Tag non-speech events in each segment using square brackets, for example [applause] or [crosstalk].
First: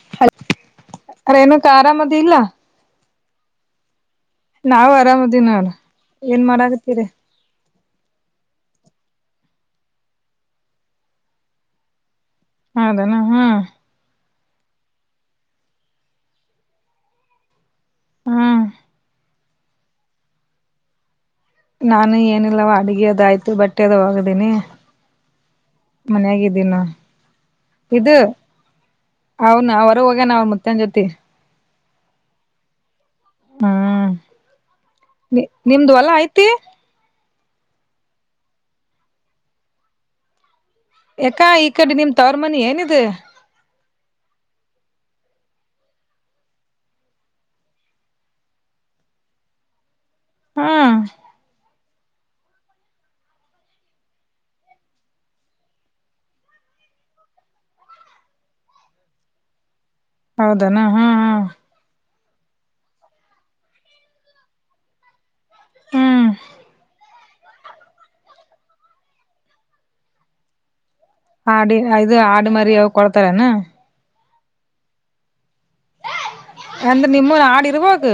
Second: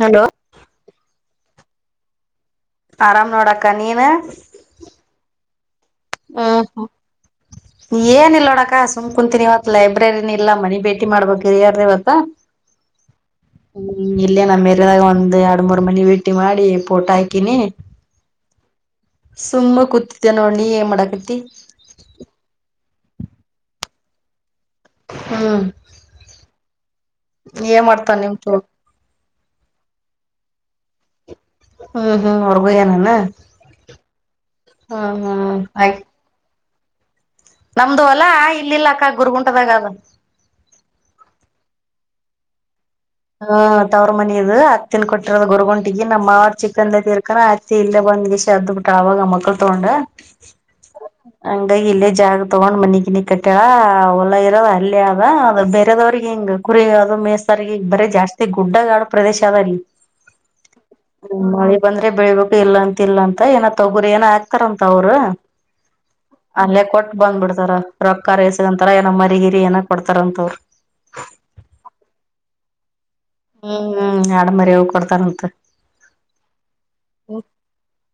hello ಅೇನು ಆರಾಮದ ಇಲ್ಲ ಆರಾಮ್ ನೋಡಾಕ್ಕ ನೀನು ನಾವು ಆರಾಮದಿ ನೋಡ ಏನ್ ಮಾಡಾಗತೀರಿ ಏನ ಇಲ್ ನೋಡಕ್ಕ ಸು್ ಕುಂತೀಿನಿ ಇವತ್ ಲೈಬ್ರರಿನ ಇಲ್ಲ ಮನಿ ಭೇಟಿ ಮಾಡ್ಬೇಕರಿ ಯಾರ ಇವತ್ತ ಹೌದನ ಹ್ಮ ಹ್ಮ್ ಇಲ್ಲೇ ನಮ್ಮ ಮೇರದಾಗ ಒಂದ್ ಎರಡ್ ಮೂರ್ ಮನಿ ಭೇಟ್ಟಿ ಮಾಡಿ ಪೋಟ ಹಾಕಿನಿ ಹಾ ಸುಮ್ಮ ಕೂತತ್ತ ನೋಡ್ ನೀ ಏನ್ ಮಾಡಾಕತಿ ಅಯ್ತು ಬಟ್ಟೆ ಅದ ಹ್ದೀನಿ ಹ್ಮ್ ಏ ಮಾಡ್ತನ್ ನಿಮ್ ಚೋ ಅವೌನ ಅವರು ಹೋಗ ನ ಮತ್ಯನ್ ಜೊತಿ ಹ್ಮ್ ಹ್ಮ್ ಹೊರ್ಗು ಏನಾನ ಹ್ಮ್ ನಿ ಹ್ಮ್ ನಿಮ್ದು ಆಯ್ತ್ ಎಲ್ಲಾ ಐ್ತಿ ನಮ್ದು ಅಲ್ಲಾ ಇಲ್ಲಿಲ್ಲ ಅಕ್ಕ ಗುರ್ಗುಂಟದಾಗ ಅದ ಯಾಕಾ ಈ ಕಡೆ ನಿಮ್ ತವ್ರ ಮನೆಿ ಏನಿದೆ ಹಾ ತವ್ರ ಮನ್ ಅತ್ತಿನ ಕೊಟ್ಟಿರೋದು ಗುರ್ಗುಂಟಗ ನಮ್ಮವರು ಚಿಕ್ಕಂದ ತೀರ್ಕಾನ ಅ ಹತ್ತಿ ಇಲ್ಲೇ ಬಂದ್ಗೆ ಶದ್ದ ಬಿಟ ಅವವಾಗ ಮಕ್ಳು ತಗೊಂಡ ಹ್ಮ್ ಹಂಗ ಇಲ್ಲೇ ಜಾಗ ತಗೊಂಡ್ ಮನ ಗಿನಿ ಕಟ್ಟ್ಯಳ ಹೊಲ ಇರೋದು ಅಲ್ಲಿ ಅದ ಅದು ಬೇರೆದವ್ರಿಗೆ ಹಿಂಗ ಕುರಿ ಅದು ಮೇಸ್ತಾರಿ ಈಗ ಬರ ಜಾಸ್ತಿ ಗುಡ್ಡ ಗಾಡು ಪ್ರದೇಶ ಅದಲ್ಲಿ ಹೌದನಾ ಹಾ ಹಾ ಬಂದ್ರೆ ಬೆಳಿಬೇಕು ಇಲ್ಲ ಅಂತ ಇಲ್ಲ ಅಂತ ಏನ ತೊಗುರಿ ಏನ ಆಕ್ತಾರಂತ ಅವ್ರು ಹ್ಮ್ ಅಲ್ಲೇ ಕೊಟ್ಟ ಬಂದ್ಬ ಬಿಡ್ತಾರ ರೊಕ್ಕ ರ ಎಸಂತರ ಏನೋ ಮರಿಗಿರಿ ಏನ ಕೊಡ್ತಾರಂತವ್ರು ಆಾಡಿ ಇದು ಆಡು ಮರಿ ಯಾವ ಕೊಡ್ತಾರನಾ ಹ್ಮ್ ಆಡ ಮರಿ ಹೋಗ್ ಕೊಡ್ತಾರಂತ ಅಂದ್ರೆ ನಿಮ್ಮ ಹಾಡು ಇರಬಹುದು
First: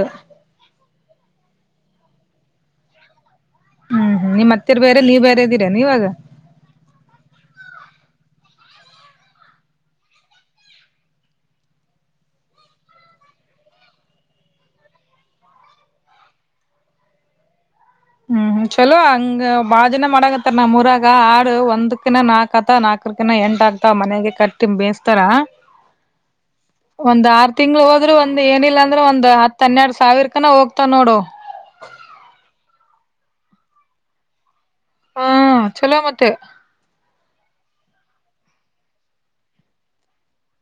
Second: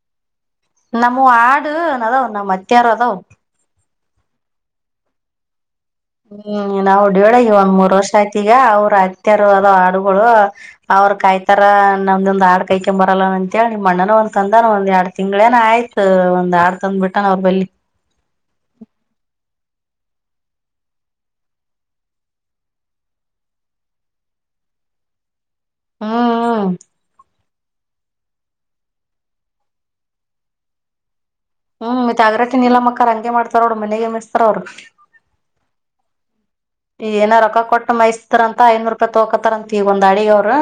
ನಮ್ಮ ಆಡು ಅದಾವ್ ನಮ್ಮ್ ಅತ್ಯಾರ ಅದಾವ ಹ್ಮ್ ಹ್ಮ್ ನಿಮ್ಮ ಅತ್ತೆರ್ ಬೇರೆ ನೀವ್ರೆ ಹ್ಮ್ ನಾವು ಹೊಡಿಯಳ ಇವ ಮೂ ತೋರ್ಷ ಆಯ್ತ ಈಗ ಅವ್ರ ಅತ್ಯಾರ ಅದ ಹಾಡುಗಳು ಅವ್ರ ಕಾಯ್ತಾರ ನಮ್ದೊಂದ್ ಆಾಡ್ ಕೈಕ್ ಬರಲ್ಲ ಅಂತಿ ನಿಮ್ಮ ಅಣ್ಣನ ಒಂದ್ ತಂದಾನ ಒಂದ್ ಎರಡ್ ತಿಂಗ್ಗಳೇನ ಆಯ್ತ ಒಂದ್ ಆಾಡ್ ತಂದ್ಬ ಬಿಟ್ಟಾನ ಅವ್ರ ಬಲ್ಲಿಿ ಹ್ಮ್ ಚಲೋ ಹಂಗ ಭಾಜನ ಮಾಡಗತ್ತಾರ ನಮ್ೂರಾಗ ಆಾ ಒಂದಕಿಿನ ನಾಕ್ ಆತ ನಾಕರಕಿನ ಎಂಟ ಆಗ್ತ ಮನೆಗೆ ಕಟ್ಟಿ ಬೇಯಸ್ತಾರ ಹ್ಮ್ ಒಂದ್ ಆರು ತಿಂಗಳ ಹೋದ್ರೆ ಒಂದ ಒ ಏನಿಲ್ಲ ಅಂದ್ರೆ ಒಂದ್ ಹನ್ನೆರಡು ಸಾವಿರ ಕನ ಹೋಗ್ತಾ ನೋಡು ಹ್ಮ್ ಮತ್ತಗ್ರಾತಿ ಇಲ್ಲ ಮಕ್ಕ ಹಂ ಮಾಡತಾರ ಅವ ಮನೆಗೆ ಮಿಸ್ಾರ ಅವರು ಹಾ ಚಲೋ ಮತ್ತೆ ತ್ತುೆ ಈ ಏನ ರೊಕ್ಕ ಕೊಟ್ಟ ಮೈಸ್ತರಂತ ಐನೂರು ರೂಪಾಯಿ ತೊಕೋತಾರಂತ ಈಗ ಒಂದ್ ಅಡಗ ಅವರು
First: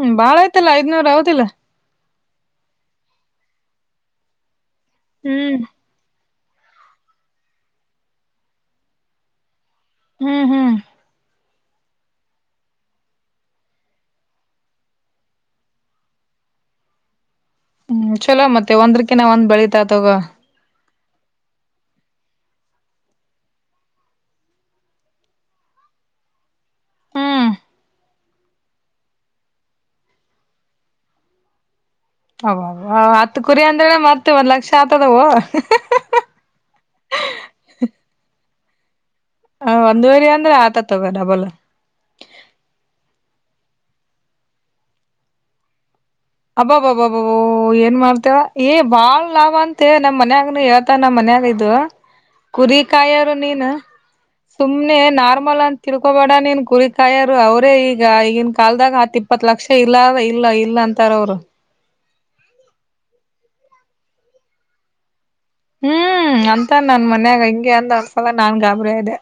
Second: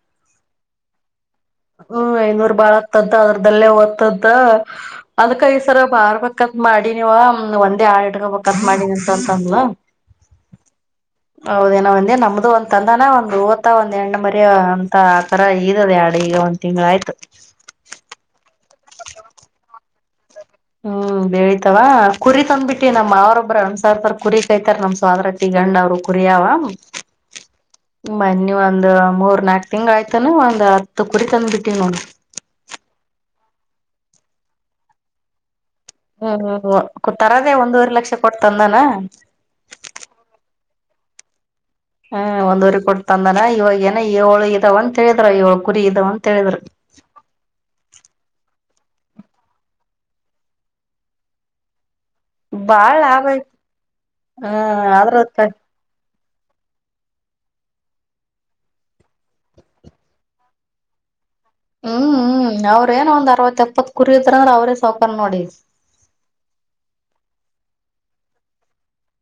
ಹ್ಮ ಬಾಳ ಆಯ್ತಲ್ಲಾ ಐದ್ನೂರ ಅವತಿಲ್ಲ ಹ್ಮ ಐನೂರು ಬಾಳ ಆಗ್ತದ ಅದ್ರದಲ್ಲೇ ಓದ್ತದ ಅದ್ಕ ಹ್ಮ್ ಈಸರ ಬಾರ್ ಮ ಕತ್ ಮಾಡ ನೀವ ಒಂದೇ ಆ ಬ ಕತ್ ಮಾಡಿನಿ ಅಂತ ಅಂತಂದಲ ಹ್ಮ್ ಹ್ಮ್ ಹೌದೇನ ಒಂದ ನಮ್ದು ಒಂದ್ ತಂದಾನ ಒಂದ್ ವತ್ತ ಒಂದ್ ಎಣ್ಣ ಮರಿ ಅಂತ ಆತರ ಇದದ ಆಡ ಈಗ ಒಂದ್ ತಿಂಗ್ ಆಯ್ತು ಹ್ಮ್ ಚಲೋ ಮತ್ತೆ ಒಂದ್ರಕ್ಕೆ ನಾವ ಒಂದ್ ಬೆಳಿತಾತೋಗ ಹ್ಮ್ ಬೆಳಿತಾವ ಕುರಿ ತಂದ್ಬಿಟ್ಟಿ ನಮ್ ಅವ್ರೊಬ್ಬ್ರ ಅಣಸರ್ಸರ್ ಕುರಿ ಕಾಯ್ತಾರ ನಮ್ ಸೋದ್ರ ತಿಿಗಂಡ ಅವರು ಕುರಿಯ ಅವ ಹ್ಮ್ ಬನ್ನಿ ಒಂದ್ ಮೂರ್ ನಾಕ್ ತಿಂಗ್ ಆಯ್ತಾನ ಒಂದ್ ಹತ್ ಕುರಿ ತಂದ್ಬಿಟ್ಟಿ ನೋಡ ಹ ಹತ್ತು ಕುರಿ ಅಂದ್ರ ಮತ್ತ ಒಂದ್ ಲಕ್ಷ ಆಗ್ತದವು ಹ್ಮ್ ಹ್ಮ್ ಹ್ಮ ತರದೇ ಒಂದೂವರೆ ಲಕ್ಷ ಕೊಡ್ತಾರ ಹ ಹ ಒಂದ್ವರಿ ಅಂದ್ರೆ ಆತ ತಗ ಡಬಲ್ ಹ್ಮ ಒಂದ್ವರಿ ಕೊತ ಅಂದನ ಇವಾಗಏನ ಏಳು ಇದಾವ ಅಂತ ಹೇಳಿದ್ರ ಏಳ ಕುರಿ ಇದಾವಂತ ಅಬ್ಬಬ್ಬಬ್ಬಬಬ ಏನ್ ಮಾಡ್ತೇವ ಏ ಬಾಳ್ ಲಾಭ ಅಂತ ನಮ್ ಮನ್ಯಾಗನು ಹೇಳ್ತ ನಮ್ಮ ಮನ್ಯಾಗ ಇದು ಬಾಳ್ ಲಾಭ ಕುರಿಕಾಯರು ಐತ್ ನೀನ್ ಹ ಸುಮ್ನೆ ಆದ್ರ ನಾರ್ಮಲ್ ಅಂತರು ಕೋಬೇಡ ನೀನ್ ಕುರಿ ಕಾಯರು ಅವರೇ ಈಗ ಈಗನ್ ಕಲ್ದಾಗ ಹತ್ ಇಪ್ಪತ್ ಲಕ್ಷ ಇಲ್ಲ ಇಲ್ಲ ಇಲ್ಲ ಅಂತ ತರ ಅವರು ಹ್ಮ್ ಹ್ಮ್ ಅವ್ರೇಏನ ಒ್ ಅರವತ್ ಎಪ್ಪತ್ ಕುರಿ್ರಂದ್ರ ಅವ್ರೇ ಸೌಕಾರ ನೋಡಿ ಹ್ಮ್ ಅಂತ ನನ್ ಮನ್ಯಾಗ ಅಂದ್ ಅಸಲ [unintelligible] ನನ್ ಗಾಬ್ರ ಇದೆ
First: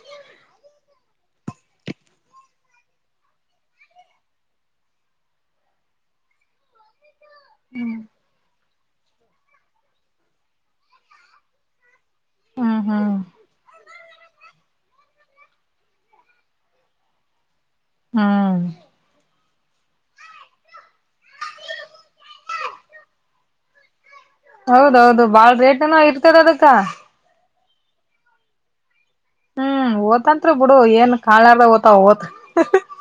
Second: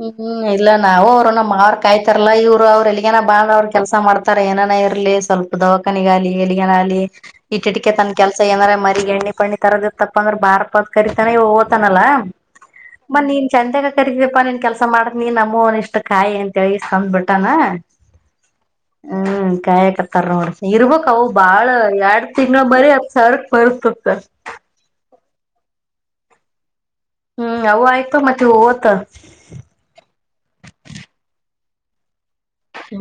ಹ್ಮ್ ಹ್ಮ್ ಇಲ್ಲ ನಾವು ಅವ್ರ [unintelligible] ಅವ್ರ ಕಾಯ್ತಾರಲ್ಲ ಇವ್ರು ಅವ್ರ ಎಲ್ಲಿಗನ ಬಾಂದ್ ಅವ್ರರು ಕೆಲ್ಸ ಮಾಡ್ತಾರ ಏನನ ಇರ್ಲಿ ಸ್ವಲ್ಪ ದವಖಾನಿಗ ಆಲಿ ಎಲ್ಲಿಗನ ಆಗಲಿ ಮ - ಇಟ್ಿಟ್ಟಕ ತನ್ ಕೆಲಸ ಏನಾರ ಮ ಬಿ ಎಣ್ಣೆಪಣ್ಣಿ ತರದ ಇತಪ್ಪ ಅಂದ್ರೆ ಬಾರಪ ಅಂತ ಕರಿತಾನ ಇವ್ನು ಓತಾನಲ್ಲಾ ಹ್ಮ್ ಹ್ಮ್ ಮತ್ತ ನೀನ್ ಚಂದ್ ರಿಗೆ ಪಿ [unintelligible] ಕೆಲ್ಸ ಮಾಡತ್್ ನೀ ನಮನ್ ಇಷ್ಟ್ ಕಾಯಿ ಅಂತಿ ತಂದ್ಬ ಬಿಟ್ಟಾನ ಹ್ಮ್ ಹ್ಮ ಕಾಯಕರ್ತಾರೋ ನೋಡ್ ಇರ್ ಹೌ ಬಾಳ ಎಡ್ ತಿಗ್ಲಾ ಬರೀ ಹತ್ ಸಾವಿರ ಕ್ ಬರದ್ ಬರ್ತತರ್ [inaudible] ಹೌದೌದು ಬಾಳ್ ರೇಟ್ ಏನ ಇರ್ತದ ಅದಕ್ಕ ಹ್ಮ್ ಅವು ಆಯ್ತು ಮತ್ತೆ ಹೋತ ಹ್ಮ್ ಓತಂತ್ರಿ ಬಿಡು ಏನ್ ಕಾಳಾರ ಓ್ತ ಓತ್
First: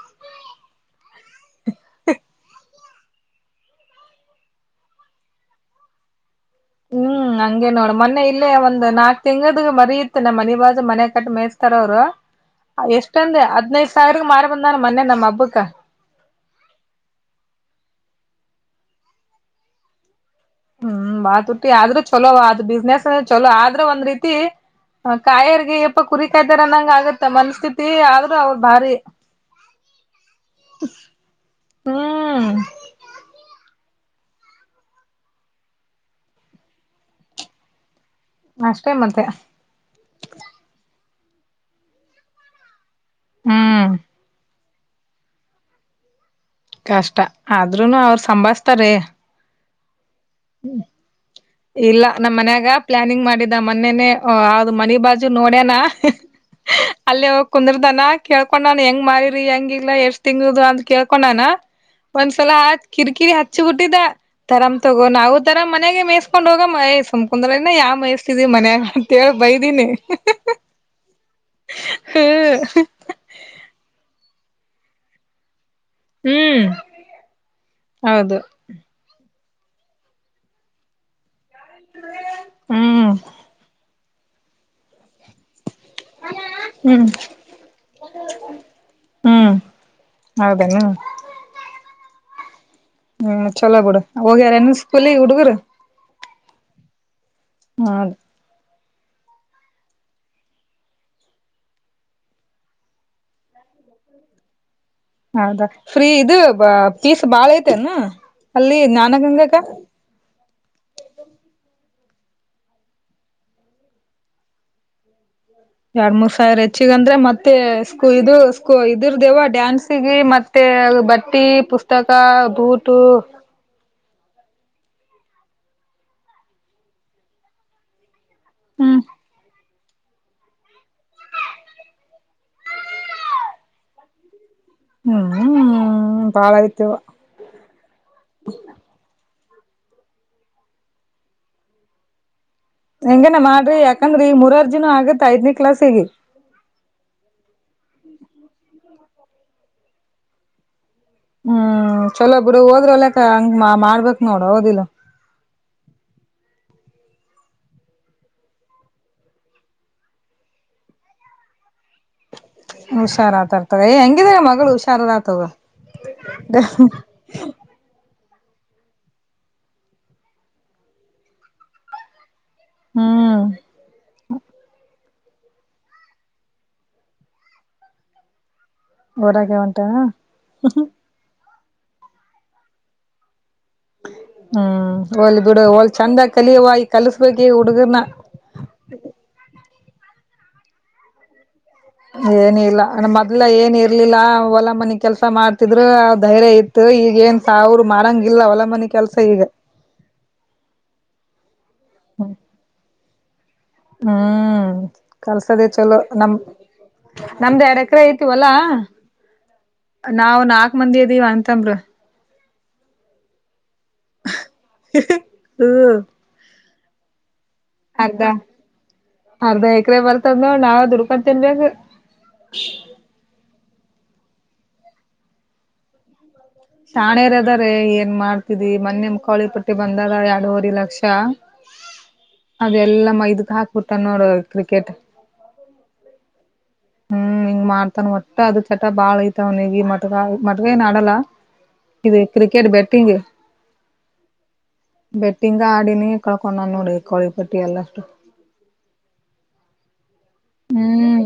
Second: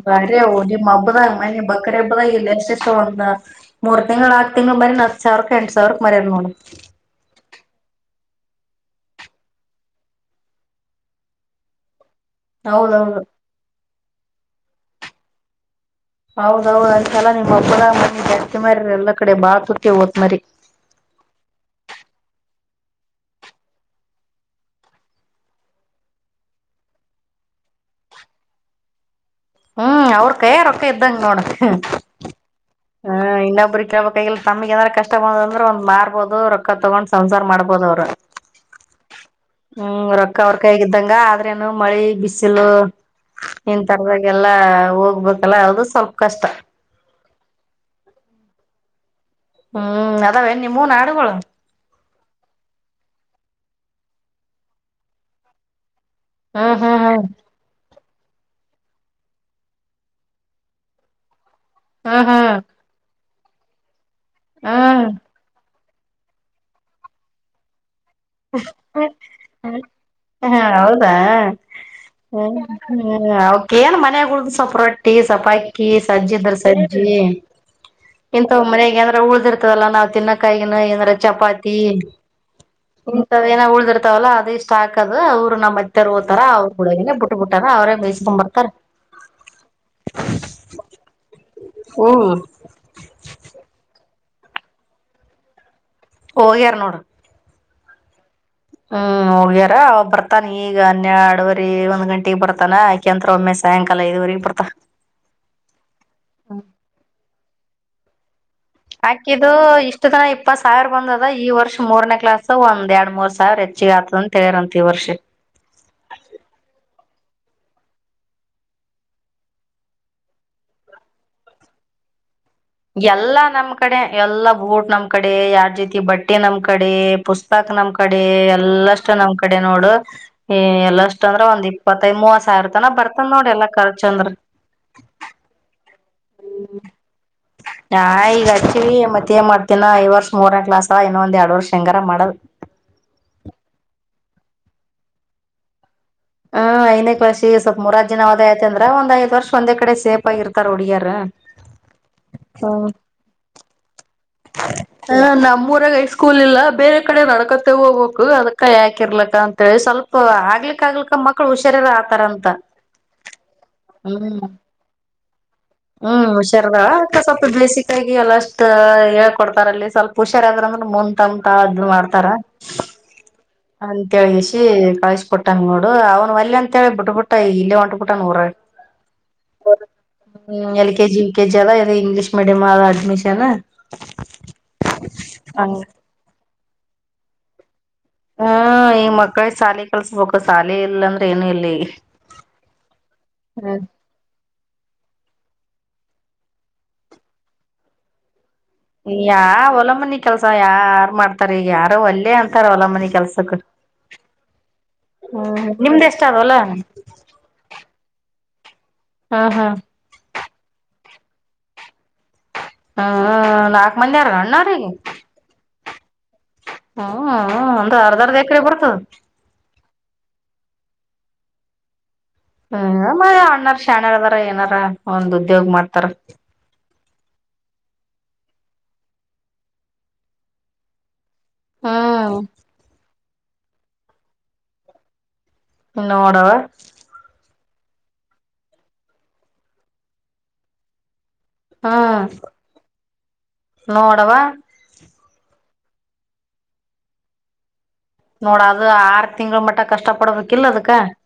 ಬರ ದ [unintelligible] ಮಬ್ಬದ ಬಕ್ಕರೆ ಇಲ್ಲ ೊ ಮೂರು ತಿಂಗಳು ಆರು ತಿಂಗಳು ಮರಿ ಹತ್ ಸಾವಿರಕ್ ಎಂಟು ಸಾವಿರಕ್ ಮರ ನೋಡಿ ಹ್ಮ್ ಹಂಗಗೆ ನೋಡು ಮೊೆನ್ನೇ ಇಲ್ಲೇ ಒಂದು ನಾಕ್ ತಿಂಗದ ಮರಿ ಇತ್ತ ನಮ್ ಮನ ಬಾಜು ಮನೆ ಕಟ್ಟ ಮೇಯಸ್ತಾರ ಅವ್ರು ಹೌದೌದು ಎಷ್ಟಂದ್ ಹದ್ನೈದು ಸಾವಿರ ಮಾರ್ ಬಂದಾನು ಮೊೆನ್ನೇ ನಮ್ಮ ಹಬುಕ್ಕ ಹೌದೌದ್ ಅಂತಲ್ಲ ನಿಮ್ ಹಬ್ಬರ ಜಸ್ತಿ ಮಾಡ್ರಿ ಎಲ್ಲಾ ಕಡೆ ಬಾಳ ತುಟ್ಟಿ ಓದತ್ ಮರಿ ಹ್ಮ್ ಬಾತ್ುಟ್ಟಿ ಆದ್ರೂ ಚಲೋ ಅದು ಬಿಸ್ನೆಸ್ ಚಲೋ ಆದ್ರೆ ಒಂದ್ ರೀತಿ ಕಾಯರ್ಗೆ ಯಪ್ಪ ಕುರಿಕಾಯ್ದಾರ ಅನ್ನಂಗ ಆಗತ್ತ ಮನಸ್ಥಿತಿ ಆದ್ರೂ ಅವ್ರ ಭಾರಿ ಹ್ಮ್ ಅವ್ರ ಕೈಯ ರೊಕ್ಕ ಇದ್ದಂಗ ನೋಡಕ್ ಹ್ಮ್ ಹ ಇನ್ನೊಬ್ರ ಕೈ ತಮಗೆ ಅಏಂದ್ರ ಕಷ್ಟ ಬಂದ ಅಂದ್ರ ಒಂದ್ ಮಾರ್ಬೋದು ರೊಕ್ಕ ತಗೊಂಡ್ ಸಂಸಾರ ಮಾಡಬೋದು ಅವರು ಅಷ್ಟೇ ಮತ್ತೆ ಅವ್ರ ಕೈಗಿದ್ದಂಗ ಆದ್ರೇನು ಮಳಿ ಬಿಸಿಲು ಇನ್ ಹ್ಮ್ ತರದಾಗಲ್ಲ ಹೋಗ್ಬೇಕಲ್ಲ ಅದು ಸ್ವಲ್ಪ ಕಷ್ಟ ಕಷ್ಟ ಆದ್ರೂನು ಅವರು ಸಂಭಸ್ತಾರೆ ಹ್ಮ್ ಅದಾವ ನಿಮ್ಮೂನ್ ಹಾಡುಗಳು ಇಲ್ಲ ನಮ್ಮ ಮನಯಾಗ ಪ್ಲ್ಲಾನಿಂಗ್ ಮಾಡಿದ್ದ ಮೊನ್ನೇೇ ಯದು ಮನಿ ಬಾಜು ನೋಡೇನಾ ಹ್ಮ್ ಹ್ಮ್ ಹ್ಮ್ ಅಲ್ಲಿ ಕುಂದ್ರ ದಾನ ಕೇಳ್ಕೊಂಡಾನ ಹೆಂಗ ಮಾರೀರಿ ಹೆಂಗಿಗ್ಾ ಎಷ್ಟ್ ತಿಂಗದು ಅಂತ ಕೇಳ್ಕೊಂಡನ ಹಾ ಹಾ ಮನ್ಸಲ್ಲ ಹತ್ ಕಿರಿಕಿರಿ ಹ ಚ ಕುಟ್ಟಿದ ತರಾಮ್ ತಗೋ ನಾವು ತರಾಮ್ ನಗೆ ಹೊಂಡ ಹೋಗ ಮಯ್ು ಕುಂದರ ಯಾವ ಮಯಸ ಹ ಹೌದಾ ಹ ಅವಕೇಏನ್ ಮನಯಾಗ ಉಳ್ದ ಸಪರ ಟ್ಟಿ ಸಪಾಯ ಅಕ್ಕಿ ಸಜ್ಜ ಇದ್ರ ಹ್ಮ್ ಸಜ್ಜಿ ಹೌದು ಇಂತ ಒ ಮನೆಗೆ ಅಂದ್ರೆ ಉಳ್ದಿರ್ ಲ್ಲ ನಾವವು ತಿನ್ನಕಾಯಿಗಿನ ಏಂದ್ರ ಚಪಾತಿ ಕ ಹ್ಮ್ ಇಂತ ಏನ ಉಳ್ದ್ರ ಾವಲ್ಲ ಅದ ಇಷ್ಟ ಆಕ್ದು ಅವ್ರ ನಮ್ಮೆ ತೆರ್ ಹೋತಾರ ಹ್ಮ್ ಅವ್ರಗಳಗನೆ ಬಿಟ್ಟ ಬಿಟ್ಟಾರ ಅವ್ರೇ ಬೇಯಿಸಕೊ್ಂಬರ್ತಾರ ಹ್ಮ್ ಹೌದೇನು ಹ್ಮ ಹ್ಮ್ ಚಲೋ ಬಿುಡ ಹೋಗ್ಯಾರನ್ ಸ್ಕೂಲಗ್ ಹುಡುಗರು ಓ ಎರನೋಡು ಹಾ ಹ್ಮ್ ಹೋಗ್ಯಾರ ಬರ್ತಾನ ಈಗ ಹನ್ನೆರಡುವರಿ ಒಂದ್ ಗಂಟೆಗೆಗ್ ಬರ್ತಾನ ಆಕೆಂತ್ರ ಒಮ್ಮೆ ಸಾಯಂಕಾಲ ಐದುವರಿಗೆಗ್ ಬರ್ತಾನ ಹೌದಾ ಫ್ರೀ ಇದು ಪೀಸ್ ಬಾಳ ಐ [inaudible] ಹಾಕಿದ್ದು ಇಷ್ಟು ತನ ಇಪ್ಪತ್ ಸಾವಿರ ಬಂದದ ಈ ವರ್ಷ ಮೂರ್ನ ಕ್ಲಸ್ ಒಂದ್ ಎರಡ್ ಮೂರ್ ಸಾವಿರ ಹೆಚ್ಚಿಗೆ ಆತದಂತೇಾರಂತ ಈ ವರ್ಷ ಎರಡ್ ಮೂರ್ ಸಾವಿರ ಹೆಚ್ಚಿಗೆ ಅಂದ್ರೆ ಮತ್ತೆ ಸ್ಕೂ ಇದು ಸ್ಕೂ ಇದರ್ ದೇವ ಡ್ಯಾನ್ಸಿಗೆ ಮತ್ತೆ ಬಟ್ಟಿ ಪುಸ್ತಕ ಬೂಟು ಎಲ್ಲಾ ನಮ್ ಕಡೆ ಎಲ್ಲಾ ಬೂಟ್ ನಮ್ ಕಡೆ ಯಾವ ರೀತಿ ಬಟ್ಟೆ ನಮ್ ಕಡೆ ಪುಸ್ತಕ ನಮ್ ಕಡೆ ಅಡೆ ಎಲ್ಲ ಹ್ಮ್ ಅಷ್ಟು ನಮ್ ಕಡೆ ನೋಡು ಹ ಎಲ್ಲ ಅಷ್ಟ ಅಂದ್ರ ಒಂದ್ ಇಪ್ಪತ್ತೈ ಮೂವತ್ ಸಾವಿರ ತನ ಬರ್ತನ್ ನೋಡಿ ಎಲ್ಲಾ ಖರ್ಚ ಅಂದ್ರ ಹ್ಮ್ ಬಾಳ ಹ್ಮ ಐತಿವ ನಾ ಈಗಚ್ಚ ಮತ್ತೆ ಮಾಡ್ತಿನಾ ಐ್ ವರ್ಷ ಮೂರನೇ ಕ್ಲಾಸ್ ಇನ್ನೊ ಒಂದ ಎರಡ್ ವರ್ಷ ಹಂಗಾರ ಮಾಡ್ ಹೆಂಗನ ಮಾಡ್ರಿ ಯಾಕಂದ್ರಿ ಈ ಮೂರಾರ ಜನ ಆಗತ್ತ ಐದನೇ ಕ್ಲಾಸ್ ಹೀಗ ವದಯ್ತಂದ್ರ ಒಂದ ಐ್ ವರ್ಷ ಒಂದ ಕಡೆ ಸೇಫ ಆಗಿರ್ತಾರೆ ಹುಡುಗಿಯರು ಹ್ಮ್ ಚಲೋ ಬಿಡು ಹೋದ್ರ ಒಲ್ಲಕ್ಕ ಹಂಗ ಮಾ ಮಾಡ್ಬ ಹ ನಮ್ಮೂರಾಗ ಹೈಸ್ಕೂಲ್ ಇಲ್ಲ ಬೇರೆ ಕಡೆ ನಡ್ಕತ್ತ ಹೋಗ್ಬೇಕು ಅದಕ್ಕ ಯಾಕಿರ್ಲಕ್ಕ ಅಂತ್ ಹೇಳಿ ಸ್ವಲ್ಪ ಆಗ್ಲಿಕ್ ಆಗ್ಲಿಕ್ಕ ಮಕ್ಳು ಹುಷಾರರ ಆತರ ಅಂತ ಹುಷಾರಾತ ಇರ್ತದೆ ಹೆಂಗಿದ ಮಗಳು ಹುಷಾರ ತಗೋ ಹ್ಮ್ ಹುಷಾರದಾಳ ಸ್ವಲ್ಪ ಬೇಸಿಕಾಗಿ ಎಲ್ಲ ಅಷ್ಟ ಅಷ್ಟ ಹೇಳ್ಕೊಡ್ತಾರಲ್ಲಿ ಸ್ವಲ್ಪ ಹುಷಾರಾದ್ರ ಅಂದ್ರ ಮುಂದ್ ತಮ್ತಾವ್ ಅದ ಮಾಡ್ತಾರ ಹ್ಮ್ ಅಂತೇಳಿಸಿ ಕಳ ಬ ಬಿಟ್ಟನ್ ನೋಡು ಅವ್ನು ಒಲ್ಲೆ ಅಂತ ಹೇಳಿ ಬಿಟ್ಬುಟ್ಟ ಇಲ್ಲೇ ಹೊಂಟಬಿಟ್ಟನ ಊರಗ ಊರಗೆ ಒಂಟ ಹ್ಮ್ ಎಲ್ ಕೆಜಿ ಕೆ ಜಿ ಅದ ಅದ ಇಂಗ್ಲಿಷ ಮೀಡಿಯಮ್ ಆದ ಅಡ್ಮಿಷನ್ ಹ್ಮ್ ಒಲ್ ಬಿಡ ಹಂಗ ಒಲ್ ಚಂದ ಕಲಿಯುವ ಕಲಸ್ಬೇಕು ಈ ಹುಡುಗರ್ನ ಹ್ಮ ಈ ಮಕ್ಕಳ ಶಾಲೆ ಕಲ್ಸ್ಬೇಕು ಶಾಲೆ ಇಲ್ಲ ಅಂದ್ರ ಏನು ಇಲ್ಲಿ ಏನ ಇಲ್ಲಾ ಮೊದ್ಲ ಹ್ಮ್ ಏನ್ ಇರ್ಲಿಲ್ಲ ಹೊಲ ಮನಿ ಕೆಲ್ಸ ಮಾಡ್ತ ತಿದ್ರ ಧೈರ್ಯ ಇತ್ತು ಈಗ ಏನ್ ತ ಅವ್ರು ಮಾಡಂಗಿಲ್ಲ ಹೊಲ ಮನಿ ಕೆಲ್ಸ ಈಗ ಯಾ ಒಲ ಮನಿ ಕೆಲ್ಸ ಯಾರ್ ಮಾಡ್ತ ಈಗ ಯಾರೋ ಒಲ್ಲೇ ಅಂತಾರ ಹೊಲಮನಿ ಕೆಲ್ಸಕ್ ಹ್ಮ್ ಹ್ಮ ಕಲ್ಸದೆೇ ಚಲೋ ನಿಮ್ದ ಎಷ್ಟ ಅದ ನಮ್ ಹೊಲ ಹಾ ಹಾ ಹಾ ನಾವು ನಾಲ್ ಕ್ ಮಂದಿ ಅದೀವಿ ಅಣ್ತಂಬ್ರು ಹ್ಮಾ ಮಂದಿ ಆರಾ ಅಣ್ಣಾರ ಹ್ಮ್ ಹ ಹ್ಮ ಒಂದು ಅರ್ಧ ಅರ್ಧರ್ಧ ಎಕರೆ ಬರ್ತದ ಅರ್ಧ ಎಕರೆ ನೋಡ್ ನಾವು ದುಡ್ಕೊಂಡ್ ತಿನ್ಬೇಕು ಹ್ಮ ಮಳಾವಣ್ಣರ್ [unintelligible] ಶಾನೆರದಾರ ಏನಾರ ಒಂದ್ ಉದ್ಯೋಗ್ ಮಾಡ್ತಾರ ಶಾಣೆರ್ ಅದಾರೆ ಏನ್ ಮಾಡ್ತಿದಿ ಮನ್ನೆಮ್ಮ ಕೋಳಿ ಪಟ್ಟಿ ಬಂದದ ಎರಡೂವರೆ ಲಕ್ಷ ಹ್ಮ್ ಅದೆಲ್ಲಾ ಮೈದು ಹಾಕ್ಬಿಟ್ಟಾ ನೋಡ ಕ್ರಿಕೆಟ್ ನೋಡವಾ ಹ್ಮ್ ಹಿಂಗ್ ಮಾಡ್ತನ್ ಒಟ್ಟ ಅದ ಚಟ ಬಾಳ್ ಐತವನಿಗೆ ಮಟ್ಗ ಮಟ್ಗ ಏನ್ ಆಡಲ್ಲ ಇದು ಹ್ಮ್ ಕ್ರಿಕೆಟ್ ಬೆಟ್ಟಿಂಗ್ ನೋಡವ ಬೆಟ್ಟಿಂಗ್ ಗಾಡಿನ ಕಳ್ಕೊಂಡ ನೋಡಿ ಕೋಳಿ ಪಟ್ಟಿ ಎಲ್ಲ ಅಷ್ಟು ನೋಡ ಅದು ಆರ್ ತಿಂಗ್ಗಳು ಮಟ್ಟ ಕಷ್ಟ ಪಡ್ಬೇಕಿಲ್ಲ ಅದಕ್ಕ ಹ್ಮ್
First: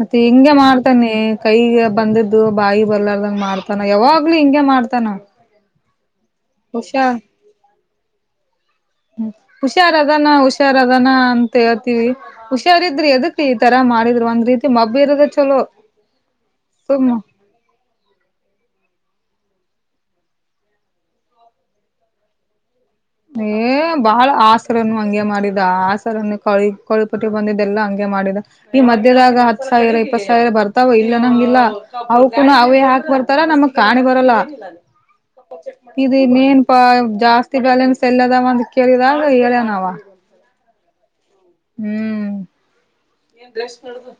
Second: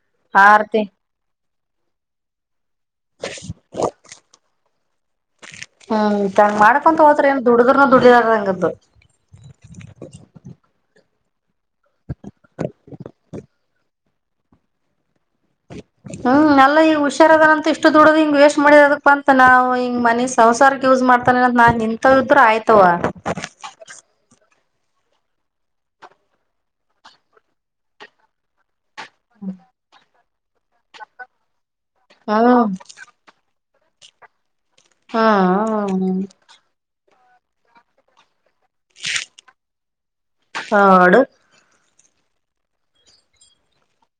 ಮತ್ತೆ ಹಿಂಗೆ ಆರ್ತಿ ಮಾಡ್ತಾನೆ ಕೈಗೆ ಬಂದಿದ್ದು ಬಾಯಿ ಬರ್ಲಾರದಂಗ ಮಾಡ್ತಾನ ಯಾವಾಗ್ಲುೂ ಹಿಂಂಗ ಮಾಡ್ತಾನ ಹಾ ಂಗ ಮಾಡಕೊಂತ ಹುಷಾರ್ ಹೋತ್ರ್ರ ಏನ್ ದುಡುದ್ರನ ದುಡಿದಾರ ಹಂಗ್ದು ಹ್ಮ ತೇಳ್ತೀವಿ ಹುಷಾರಿದ್ರ ಎದಕ್ ಈ ತರ ಮಾಡಿದರ ಒಂದು ರೀತಿ ಮಬ್ಬಿರದ ಚೊ ಹ್ಮ್ ಎಲ್ಲ ಈಗ ಹುಷಾರದಾರಂತ ಇಷ್ಟು ದುಡ್ಡದು ಹಿಂಗ ವೇಸ್ಟ್ ಮಾಡಿದೆ ಅದಕ್ ಬಂತ ನಾವ ಹಿಂಗ ಮನೆ ಸಂಸಾರಕ್ಕೆ ಯೂಸ್ ಮಾಡ್ತಾನ ನಾನ್ ನಿಂತವ ಇದ್ರ ಆಯ್ತವ ಏ ಬಾಳ ಆಸರನ್ನು ಹಂಗೆ ಮಾಡಿದ ಆಸರನ್ನು ಕ ಕಳಿಪಟ್ಟಿ ಬಂದಿದ್ದಲ್ಲ ಹಂಗೆ ಮಾಡಿದ ಈ ಮಧ್ಯದಾಗ ಹತ್ತು ಸಾವಿರ ಫಸ್ಟ್ ರಾಗ ಬರ್ತಾವ ಇಲ್ಲ ಅನ್ನಂಗಿಲ್ಲ ಅವುಕೂನ ಹ್ಮ್ ಅವೇ ಹಾಕ್ ಬರ್ತಾರಾ ನಮಗ ಕಾಣಿ ಬರಲ್ಲ ಹ್ಮ್ ಇದು ಮೇನ್ ಪ ಜಾಸ್ತಿ ಬ್ಯಾಲನ್ಸ್ ಎಲ್ಲದವ ಅಂತ ಕೇಳಿದ ಅವ ಹೇಳಿನವ ಹಾಡ ಹ್ಮ್ ಏನ್ ಡೆಸ್ ಮಾಡುದು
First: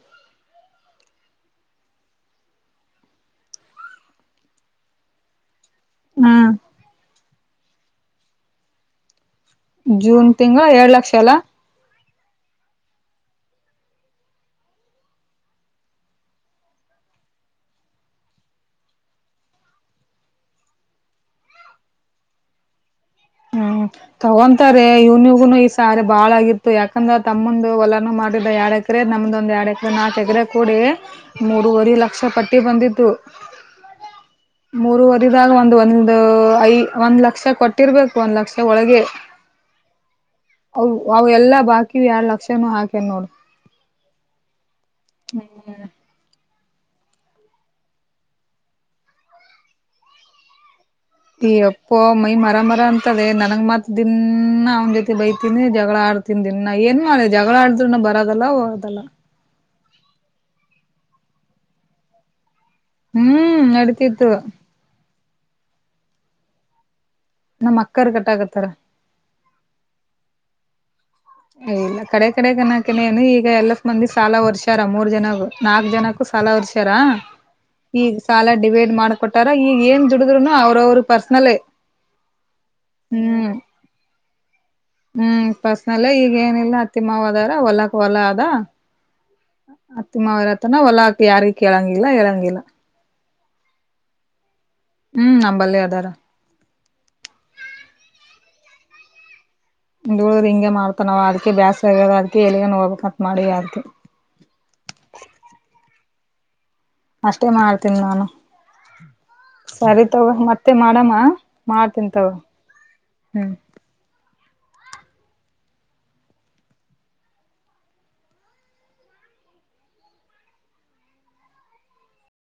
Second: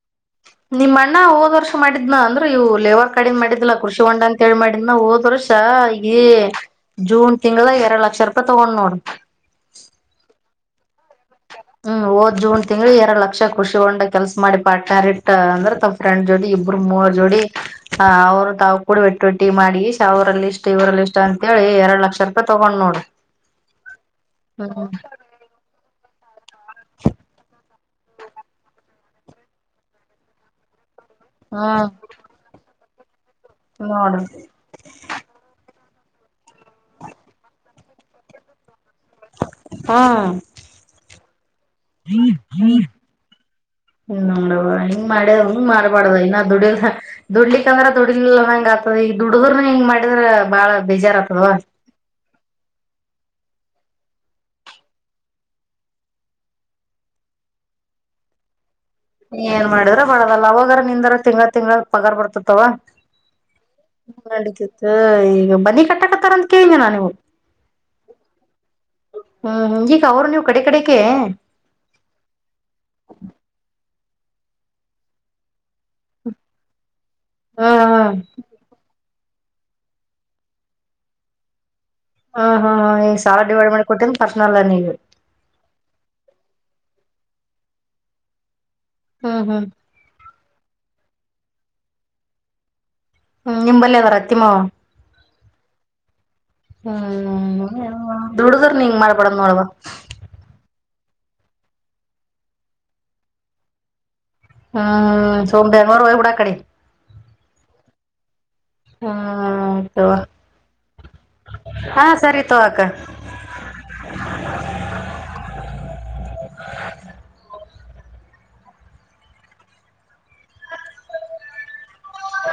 ನಿಮ್ ಅಣ್ಣ ಹೋದ್ ವರ್ಷ ಮಾಡಿದ್ನ ಅಂದ್ರೆ ಇವು ಲೇವರ್ ಕಾಡಿದ ಮಾಡಿದ್ದಿಲ್ಲ ಕೃಷಿ ಹೊಂಡ ಅಂತ ಹೇಳಿ ಮಾಡಿದ್ನ ಹೋದ್ ವರ್ಷ ಗಾ ಗೀ ಹ್ಮ್ ಜೂನ್ ತಿಂಗಳ ಎರಡು ಲಕ್ಷ ರೂಪಾಯಿ ತಗೊಂಡ್ ನೋಡು ಎರಡು ಲಕ್ಷ ಎಲ್ಲಾ ಹ್ಮ್ ಓದ್ ಜೂನ್ ತಿಂಗ್ಳ ಎರಡ್ ಲಕ್ಷ ಕೃಷಿ ಹೊಂಡ ಕೆಲ್ಸ ಮಾಡಿ ಪಾರಿಟ್ ಅಂದ್ರ ತಮ ಫ್ರೆಂಡ್ ಜೋಡಿ ಇಬ್ರ ಮೂವರ್ ಜೋಡಿ ಅವ್ರು ತಾವ್ ಕೂಡ ಒಟ್ಟು ಒಟ್ಟಿ ಮಾಡಿ ಅವರಲ್ಲಿ ಇಷ್ಟ್ ಇವ್ರಲ್ಲಿ ಇಷ್ಟ್ ಅಂತೇಳಿ ಎರಡ್ ಲಕ್ಷ ರೂಪಾಯಿ ತಗೊಂಡ್ ನೋಡಿ ಹ್ಮ್ ತಗೊಂತಾರೆ ಇವನ್ಗನು ಈ ಸಾರೆ ಬಾಳಗಿ ಯಾಕಂದ್ರ ತಮ್ಮಂದ ಹೂಲಾನು ಮಾಡಿದ ಎಡ ಎಕ ಎಕರೆ ನಮ್ದ ಒಂದ ಎರಡು ಎಕರೆ ನಾಕ್ ಎಕರೆ ಕೂಡಿ ಹ್ಮ್ ಮೂರುವರಿ ಲಕ್ಷ ಪಟ್ಟಿ ಬಂದಿದ್ದು ಮತ್ತು ನೋಡ್ರಿ ಮೂರುುವರಿದಾಗ ಒಂದು ಒಂದ ಒಂದ್ ಐ ಒಂದ ಲಕ್ಷ ಕೊಟ್ಟಿರ್ಬೇಕು ಒಂದ್ ಲಕ್ಷ ಒಳಗೆ [inaudible] ಹಾ ವವು ಎಲ್ಲಾ ಬಂ ಹ್ಮ ನೋಡ ಹಿಂಗ ಮಾಡ್ಯದ ಹಂಗ್ ಮಾಡ್ಬಾರಡ್ದ ಇನ್ನ ದುಡ ದುಡ್ಲಿಕ್ ಅಂದ್ರೆ ದುಡ್ಡಿಲ್ ನಂಗ ಆಗ್ತದ ಈಗ ದುಡದ್ರ ಮ ಹೆಂಗ ಮಾಡಿದ್ರ ಬಾಳ ಬೇಜಾರ್ ಆತದವ ಅಪ್ಪ ಮೈ ಮಾ ಮರ ಮರ ಅಂತದೆ ನನ ಮಾತ್ ದಿನ ಅವ್ನ ಜೊತೆ ಬೈತಿನಿ ಜಗಳ ಆಡ್ತಿನಿ ದಿನಾ ಏನ್ ಮಾಡ ಜಗಳ ಆಡಿದ್ರರು ಬರೋದಲ್ಲ ಹೋಗದಲ್ಲ ಏನ್ ಮಾಡಿದ್ರ ಬಳದಲ್ಲ ಅವಾಗಾರ ನಿಂದಾರ ತಿಂಗ ತಿಂಗ ಪಗಾರ್ ಬರ್ತತ್ತವ ಹ್ಮ್ ನಡತಿತ್ತು ನೀವು ಬನ್ನಿ ಕಟ್ಟಕತ್ತರ ಅಂತ ಕೇಳನಿ ನಾ ನೀವು ನಮ್ ಅಕ್ಕರ್ ಕಟ್ಟಾಕತ್ತಾರ ಹ್ಮ್ ಕವರ ನೀ ಕಡೆ ಕಡೆ ಇಲ್ಲ ಕಡೆ ಕಡೆ ಗಣಕನ ನು ಈಗ ಎಲ್ಲ ಮಂದಿ ಸಾಲ ಒರ್ಸ್ಯಾರ ಮೂರ್ ಜನಾಗ ನಾಲ್ಕ್ ಜನಕ್ಕೂ ಸಾಲ ಒರ್ಸ್ಯಾರ ಹಾ ಈಗ ಸಾಲ ಡಿವೇಡ್ ಮಾಡ್ ಕೊಟ್ಟಾರ ಈಗ ಏನ್ ದುಡುದ್ರುನು ಅವ್ರ ಅವರು ಪರ್ಸ್ನಲ್ ಹಾ ಹಾ ಹ ಈ ಸಾವ ಡಿವೈಡ್ ಮಾಡಿ ಕೊಟ್ಟನ್ ಪರ್ಸನಲ್ ನೀವಿ ಹ್ಮ್ ಪರ್ಸ್ನಲ್ ಈಗ ಏನಿಲ್ಲ ಅತ್ತಿ ಮಾವ ಅದಾರ ಹೊಲಕ್ ಹೊಲ ಅದ ಹ್ಮ್ ಹ್ಮ್ ಅತ್ತಮ ವರತನ ಒಲಾ ಯಾರಕ್ಕೆ ಇಳಂಗಿಿಲ್ಲ ಇಳಂಗಿಿಲ್ಲ ಹ್ಮ ನಿಂಬಲ್ಲಿ ಅದಾರತ್ತಿಮ್ಮ ಹ್ಮ್ ನಂಬಲ್ಲಿ ಅದಾರ ಹ್ಮ್ ದುಡುದ್ರ ನೀಂಗ ಮಾಡ್ಬಡದ್ ನೋಡವಾ ಧಳ್ ಹಿಂಗೆ ಮಾಡ್ತಾನವ್ ಅದ್ಕ ಬ್ಯಾಸ ಆಗ್ಯದ ಅದಕ ಎಳಗನ್ ಹೋಗ್ಬೇಕಕ್ತ್ ಮಾಡಿ ಅ್ಕ ಹ್ಮ್ ಸೋಮ ಎರನೂರು ವೋಗಿ ಬಿೂಡ ಕಡೆ ಅಷ್ಟೇ ಮಾಡ್ತೀನಿ ನಾನು ಹ್ಮ್ ಸರಿ ತಗೋ ತಗ ಮತ್ತೆ ಮಾಡಮ್ಮ ಹಾ ಮಾಡ್ತನ್ಂತವ ಸರಿ ತಗೋ ಅಕ್ಕ ಹ್ಮ್